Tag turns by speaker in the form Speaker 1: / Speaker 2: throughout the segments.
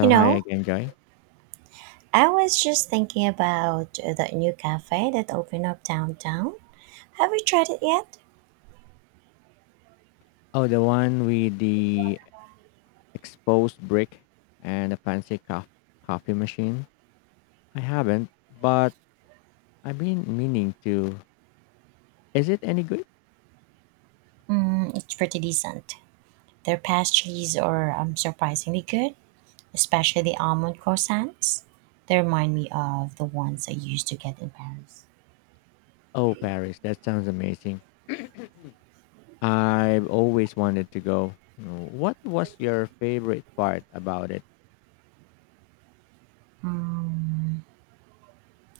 Speaker 1: You
Speaker 2: hi
Speaker 1: know,
Speaker 2: again, Joy.
Speaker 1: I was just thinking about the new cafe that opened up downtown. Have you tried it yet?
Speaker 2: Oh, the one with the exposed brick and the fancy coffee machine. I haven't, but I've been meaning to. Is it any good?
Speaker 1: Mm, it's pretty decent. Their pastries are surprisingly good, especially the almond croissants. They remind me of the ones I used to get in Paris.
Speaker 2: Oh, Paris, that sounds amazing. I've always wanted to go. What was your favorite part about it?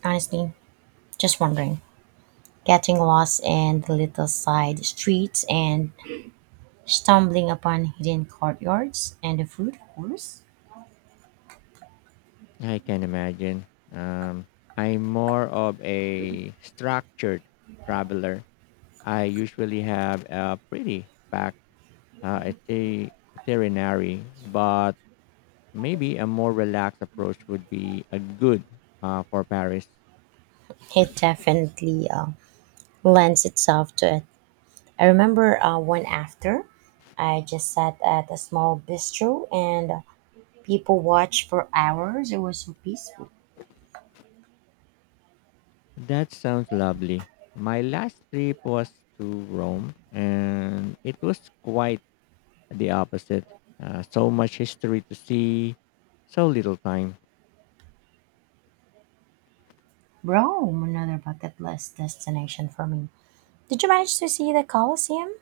Speaker 1: Honestly, just wondering, getting lost in the little side streets and stumbling upon hidden courtyards and the food, of course.
Speaker 2: I can imagine. Um, I'm more of a structured traveler. I usually have a pretty packed itinerary, but maybe a more relaxed approach would be a good for Paris.
Speaker 1: It definitely lends itself to a I remember one after. I just sat at a small bistro and people watched for hours. It was so peaceful.
Speaker 2: That sounds lovely. My last trip was to Rome, and it was quite the opposite. So much history to see, so little time.
Speaker 1: Rome, another bucket list destination for me. Did you manage to see the Colosseum?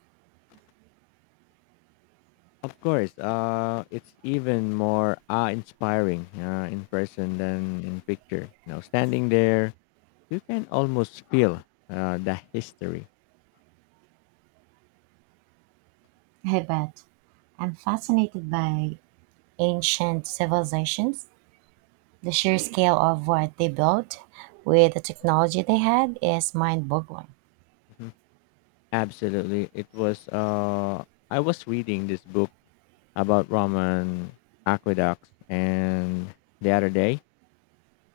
Speaker 2: Of course, it's even more awe inspiring in person than in picture. You know, standing there, you can almost feel the history.
Speaker 1: I bet. I'm fascinated by ancient civilizations. The sheer scale of what they built with the technology they had is mind boggling.
Speaker 2: Absolutely. It was I was reading this book about Roman aqueducts and the other day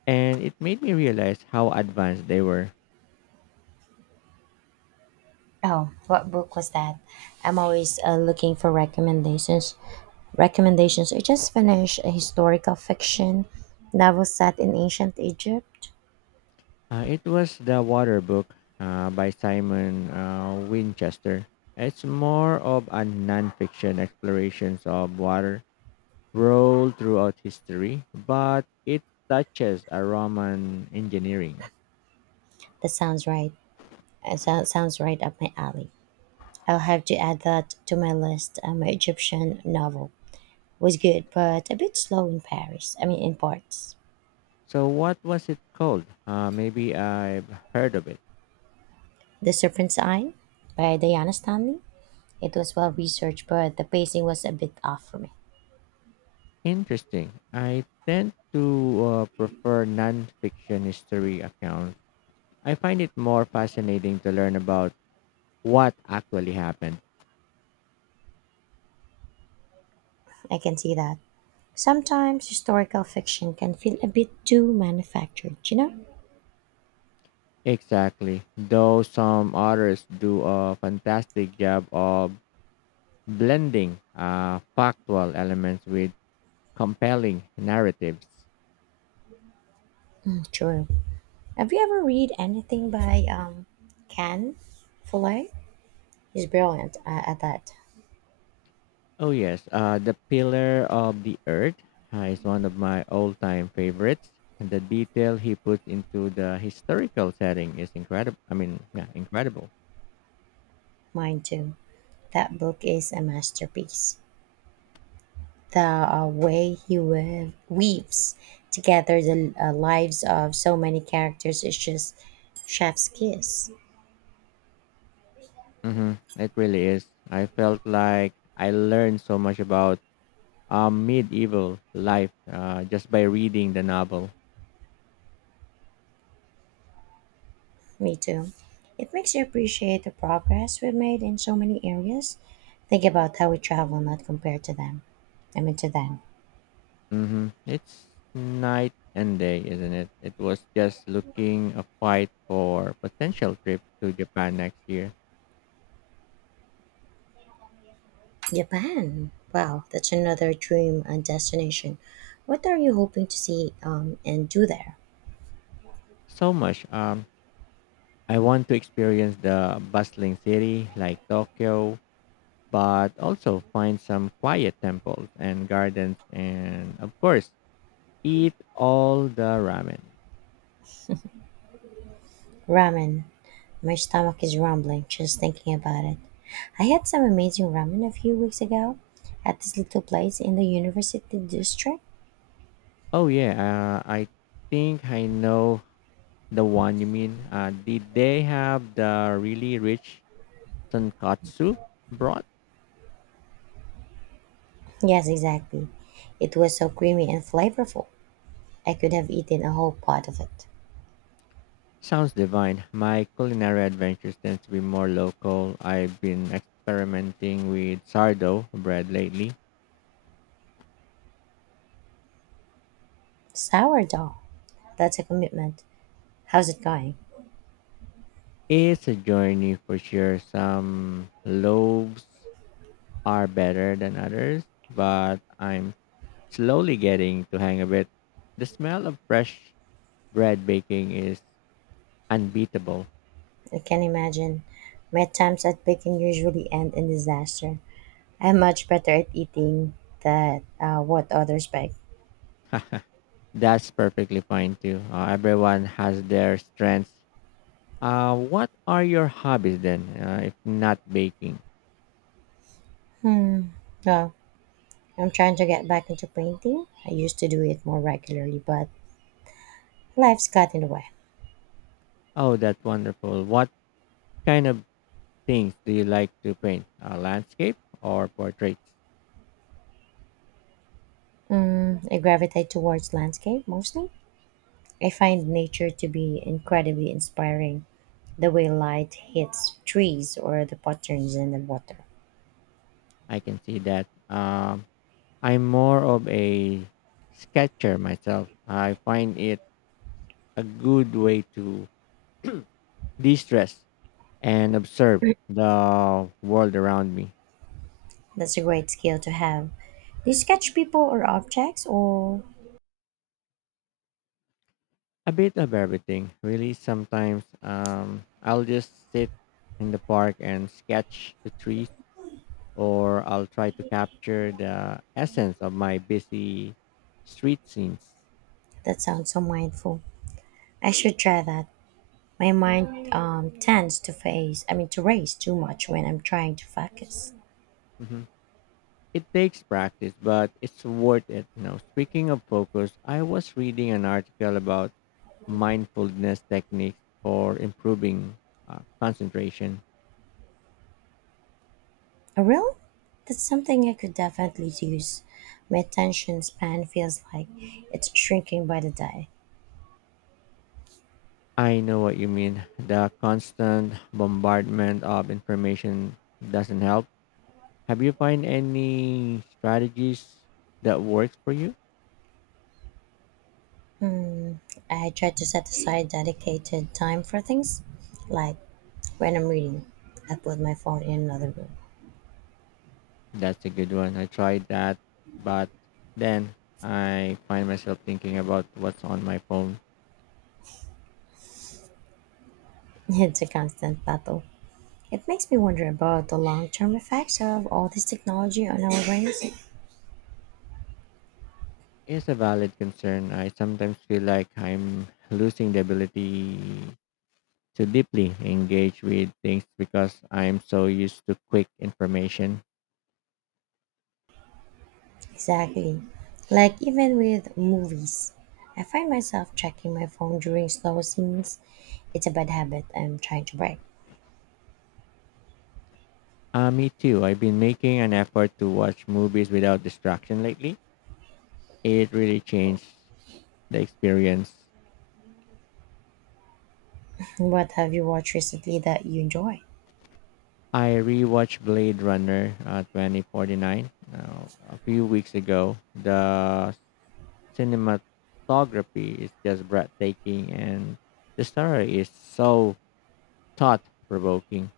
Speaker 2: and it made me realize how advanced they were.
Speaker 1: Oh, what book was that? I'm always looking for recommendations. Recommendations I just finished a historical fiction novel set in ancient Egypt.
Speaker 2: It was the water book by Simon Winchester. It's more of a nonfiction explorations of water rolled throughout history, but it touches a Roman engineering.
Speaker 1: That sounds right. Sounds right up my alley. I'll have to add that to my list. My Egyptian novel was good, but a bit slow in Paris. I mean, in parts.
Speaker 2: So what was it called? Maybe I've heard of it.
Speaker 1: The Serpent's Eye by Diana Stanley. It was well researched, but the pacing was a bit off for me.
Speaker 2: Interesting. I tend to prefer nonfiction history accounts. I find it more fascinating to learn about what actually happened.
Speaker 1: I can see that. Sometimes historical fiction can feel a bit too manufactured, you know?
Speaker 2: Exactly. Though some authors do a fantastic job of blending factual elements with compelling narratives.
Speaker 1: Mm, true. Have you ever read anything by Ken Follett? He's brilliant at that.
Speaker 2: Oh yes, the Pillar of the Earth is one of my all-time favorites. And the detail he puts into the historical setting is incredible. I mean, yeah, incredible.
Speaker 1: Mine too. That book is a masterpiece. The way he weaves together the lives of so many characters is just chef's kiss.
Speaker 2: It really is. I felt like I learned so much about medieval life just by reading the novel.
Speaker 1: Me too. It makes you appreciate the progress we've made in so many areas. Think about how we travel, not compared to them. I mean, to them.
Speaker 2: It's night and day, isn't it? It was just looking a fight for potential trip to Japan next year.
Speaker 1: Japan. Wow, that's another dream destination. What are you hoping to see and do there?
Speaker 2: So much. I want to experience the bustling city like Tokyo, but also find some quiet temples and gardens and, of course, eat all the ramen.
Speaker 1: Ramen. My stomach is rumbling just thinking about it. I had some amazing ramen a few weeks ago at this little place in the university district.
Speaker 2: Oh, yeah. I think I know the one you mean. Did they have the really rich tonkatsu broth?
Speaker 1: Yes, exactly. It was so creamy and flavorful. I could have eaten a whole pot of it.
Speaker 2: Sounds divine. My culinary adventures tend to be more local. I've been experimenting with sourdough bread lately.
Speaker 1: Sourdough. That's a commitment. How's it going?
Speaker 2: It's a journey for sure. Some loaves are better than others, but I'm slowly getting to hang of it. The smell of fresh bread baking is unbeatable.
Speaker 1: I can imagine. My attempts at baking usually end in disaster. I'm much better at eating that what others bake.
Speaker 2: That's perfectly fine too. Everyone has their strengths. What are your hobbies then, if not baking?
Speaker 1: No, I'm trying to get back into painting. I used to do it more regularly, but life's got in the way.
Speaker 2: Oh, that's wonderful. What kind of things do you like to paint? Landscape or portraits?
Speaker 1: I gravitate towards landscape mostly. I find nature to be incredibly inspiring, the way light hits trees or the patterns in the water.
Speaker 2: I can see that. I'm more of a sketcher myself. I find it a good way to de stress and observe the world around me.
Speaker 1: That's a great skill to have. Do you sketch people or objects? Or
Speaker 2: A bit of everything, really. Sometimes I'll just sit in the park and sketch the trees, or I'll try to capture the essence of my busy street scenes.
Speaker 1: that sounds so mindful. I should try that. My mind tends to I mean, to race too much when I'm trying to focus.
Speaker 2: Mhm. It takes practice, but it's worth it. You know, speaking of focus, I was reading an article about mindfulness techniques for improving concentration.
Speaker 1: Oh, really? That's something I could definitely use. My attention span feels like it's shrinking by the day.
Speaker 2: I know what you mean. The constant bombardment of information doesn't help. Have you find any strategies that works for you?
Speaker 1: I try to set aside dedicated time for things like when I'm reading, I put my phone in another room.
Speaker 2: That's a good one. I tried that, but then I find myself thinking about what's on my phone.
Speaker 1: It's a constant battle. It makes me wonder about the long term effects of all this technology on our brains.
Speaker 2: It's a valid concern. I sometimes feel like I'm losing the ability to deeply engage with things because I'm so used to quick information.
Speaker 1: Exactly. Like even with movies, I find myself checking my phone during slow scenes. It's a bad habit I'm trying to break.
Speaker 2: Me too. I've been making an effort to watch movies without distraction lately. It really changed the experience.
Speaker 1: What have you watched recently that you enjoy?
Speaker 2: I rewatched Blade Runner 2049 uh, a few weeks ago. The cinematography is just breathtaking and the story is so thought provoking.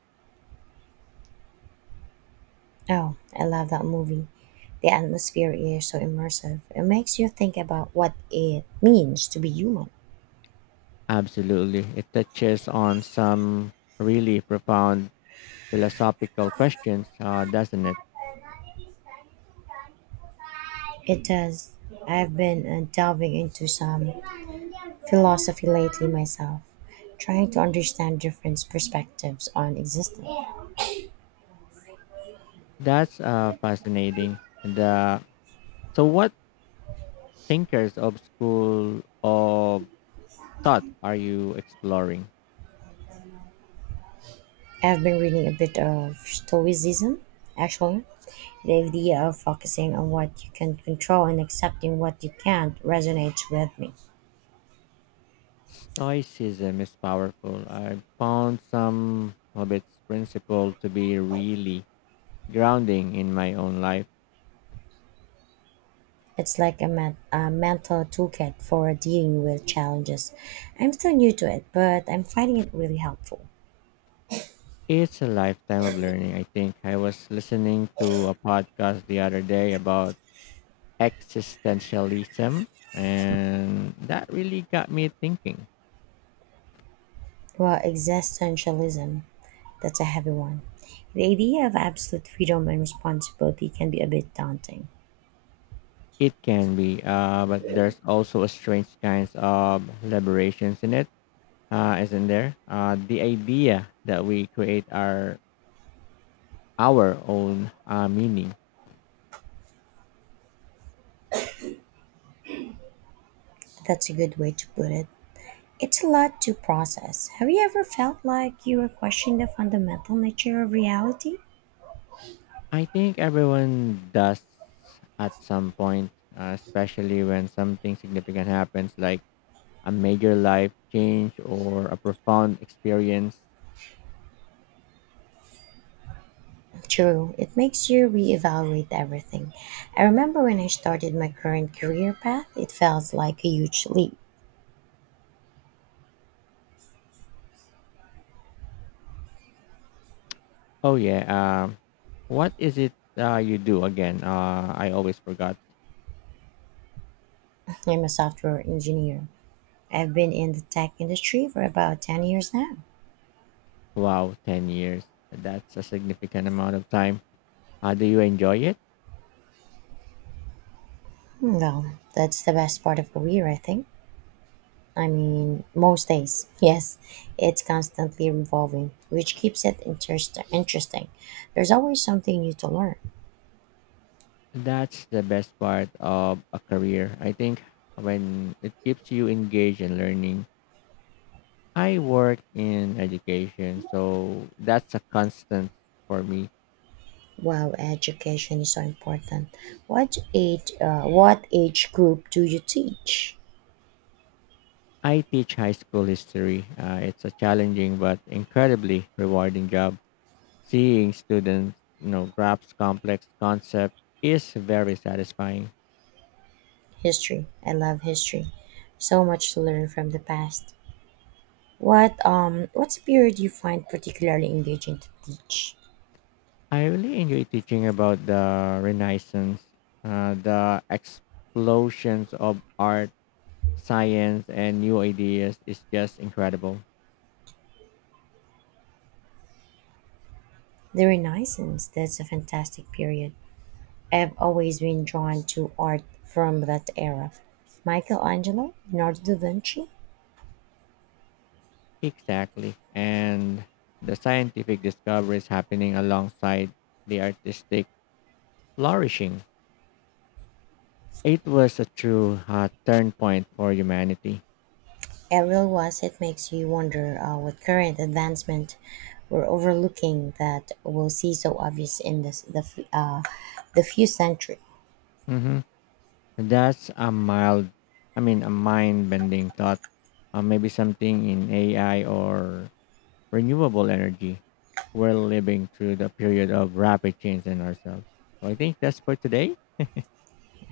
Speaker 1: Oh, I love that movie. The atmosphere is so immersive. It makes you think about what it means to be human.
Speaker 2: Absolutely. It touches on some really profound philosophical questions, doesn't it?
Speaker 1: It does. I've been delving into some philosophy lately myself, trying to understand different perspectives on existence.
Speaker 2: That's fascinating. And, uh, so, what thinkers of school of thought are you exploring?
Speaker 1: I've been reading a bit of Stoicism, actually. The idea of focusing on what you can control and accepting what you can't resonates with me.
Speaker 2: Stoicism is powerful. I found some of its principle to be really grounding in my own life.
Speaker 1: It's like a mental toolkit for dealing with challenges. I'm still new to it, but I'm finding it really helpful.
Speaker 2: It's a lifetime of learning, I think. I was listening to a podcast the other day about existentialism and that really got me thinking.
Speaker 1: Well, existentialism, that's a heavy one. The idea of absolute freedom and responsibility can be a bit daunting.
Speaker 2: It can be but there's also a strange kinds of liberations in it, isn't there? The idea that we create our own meaning.
Speaker 1: That's a good way to put it. It's a lot to process. Have you ever felt like you were questioning the fundamental nature of reality?
Speaker 2: I think everyone does at some point, especially when something significant happens, like a major life change or a profound experience.
Speaker 1: True, it makes you reevaluate everything. I remember when I started my current career path, it felt like a huge leap.
Speaker 2: Oh yeah. What is it you do again? I always forgot.
Speaker 1: I'm a software engineer. I've been in the tech industry for about 10 years now.
Speaker 2: Wow, 10 years. That's a significant amount of time. Do you enjoy it?
Speaker 1: Well, that's the best part of career, I think. I mean, most days, yes, it's constantly evolving, which keeps it interesting. There's always something new to learn.
Speaker 2: That's the best part of a career. I think when it keeps you engaged and learning. I work in education, so that's a constant for me.
Speaker 1: Wow, education is so important. What age group do you teach?
Speaker 2: I teach high school history. It's a challenging but incredibly rewarding job. Seeing students, you know, grasp complex concepts is very satisfying.
Speaker 1: History. I love history. So much to learn from the past. What period do you find particularly engaging to teach?
Speaker 2: I really enjoy teaching about the Renaissance, the explosions of art, science, and new ideas is just incredible.
Speaker 1: The Renaissance. That's a fantastic period. I've always been drawn to art from that era. Michelangelo, Leonardo da Vinci.
Speaker 2: Exactly, and the scientific discoveries happening alongside the artistic flourishing. It was a true turn point for humanity.
Speaker 1: It really was. It makes you wonder what current advancement we're overlooking that we'll see so obvious in the few centuries.
Speaker 2: Mhm. That's a mild, I mean, a mind bending thought. Maybe something in AI or renewable energy. We're living through the period of rapid change in ourselves. So I think that's for today.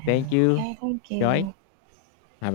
Speaker 2: Thank you,
Speaker 1: Okay, thank
Speaker 2: Joy.
Speaker 1: you.
Speaker 2: Have a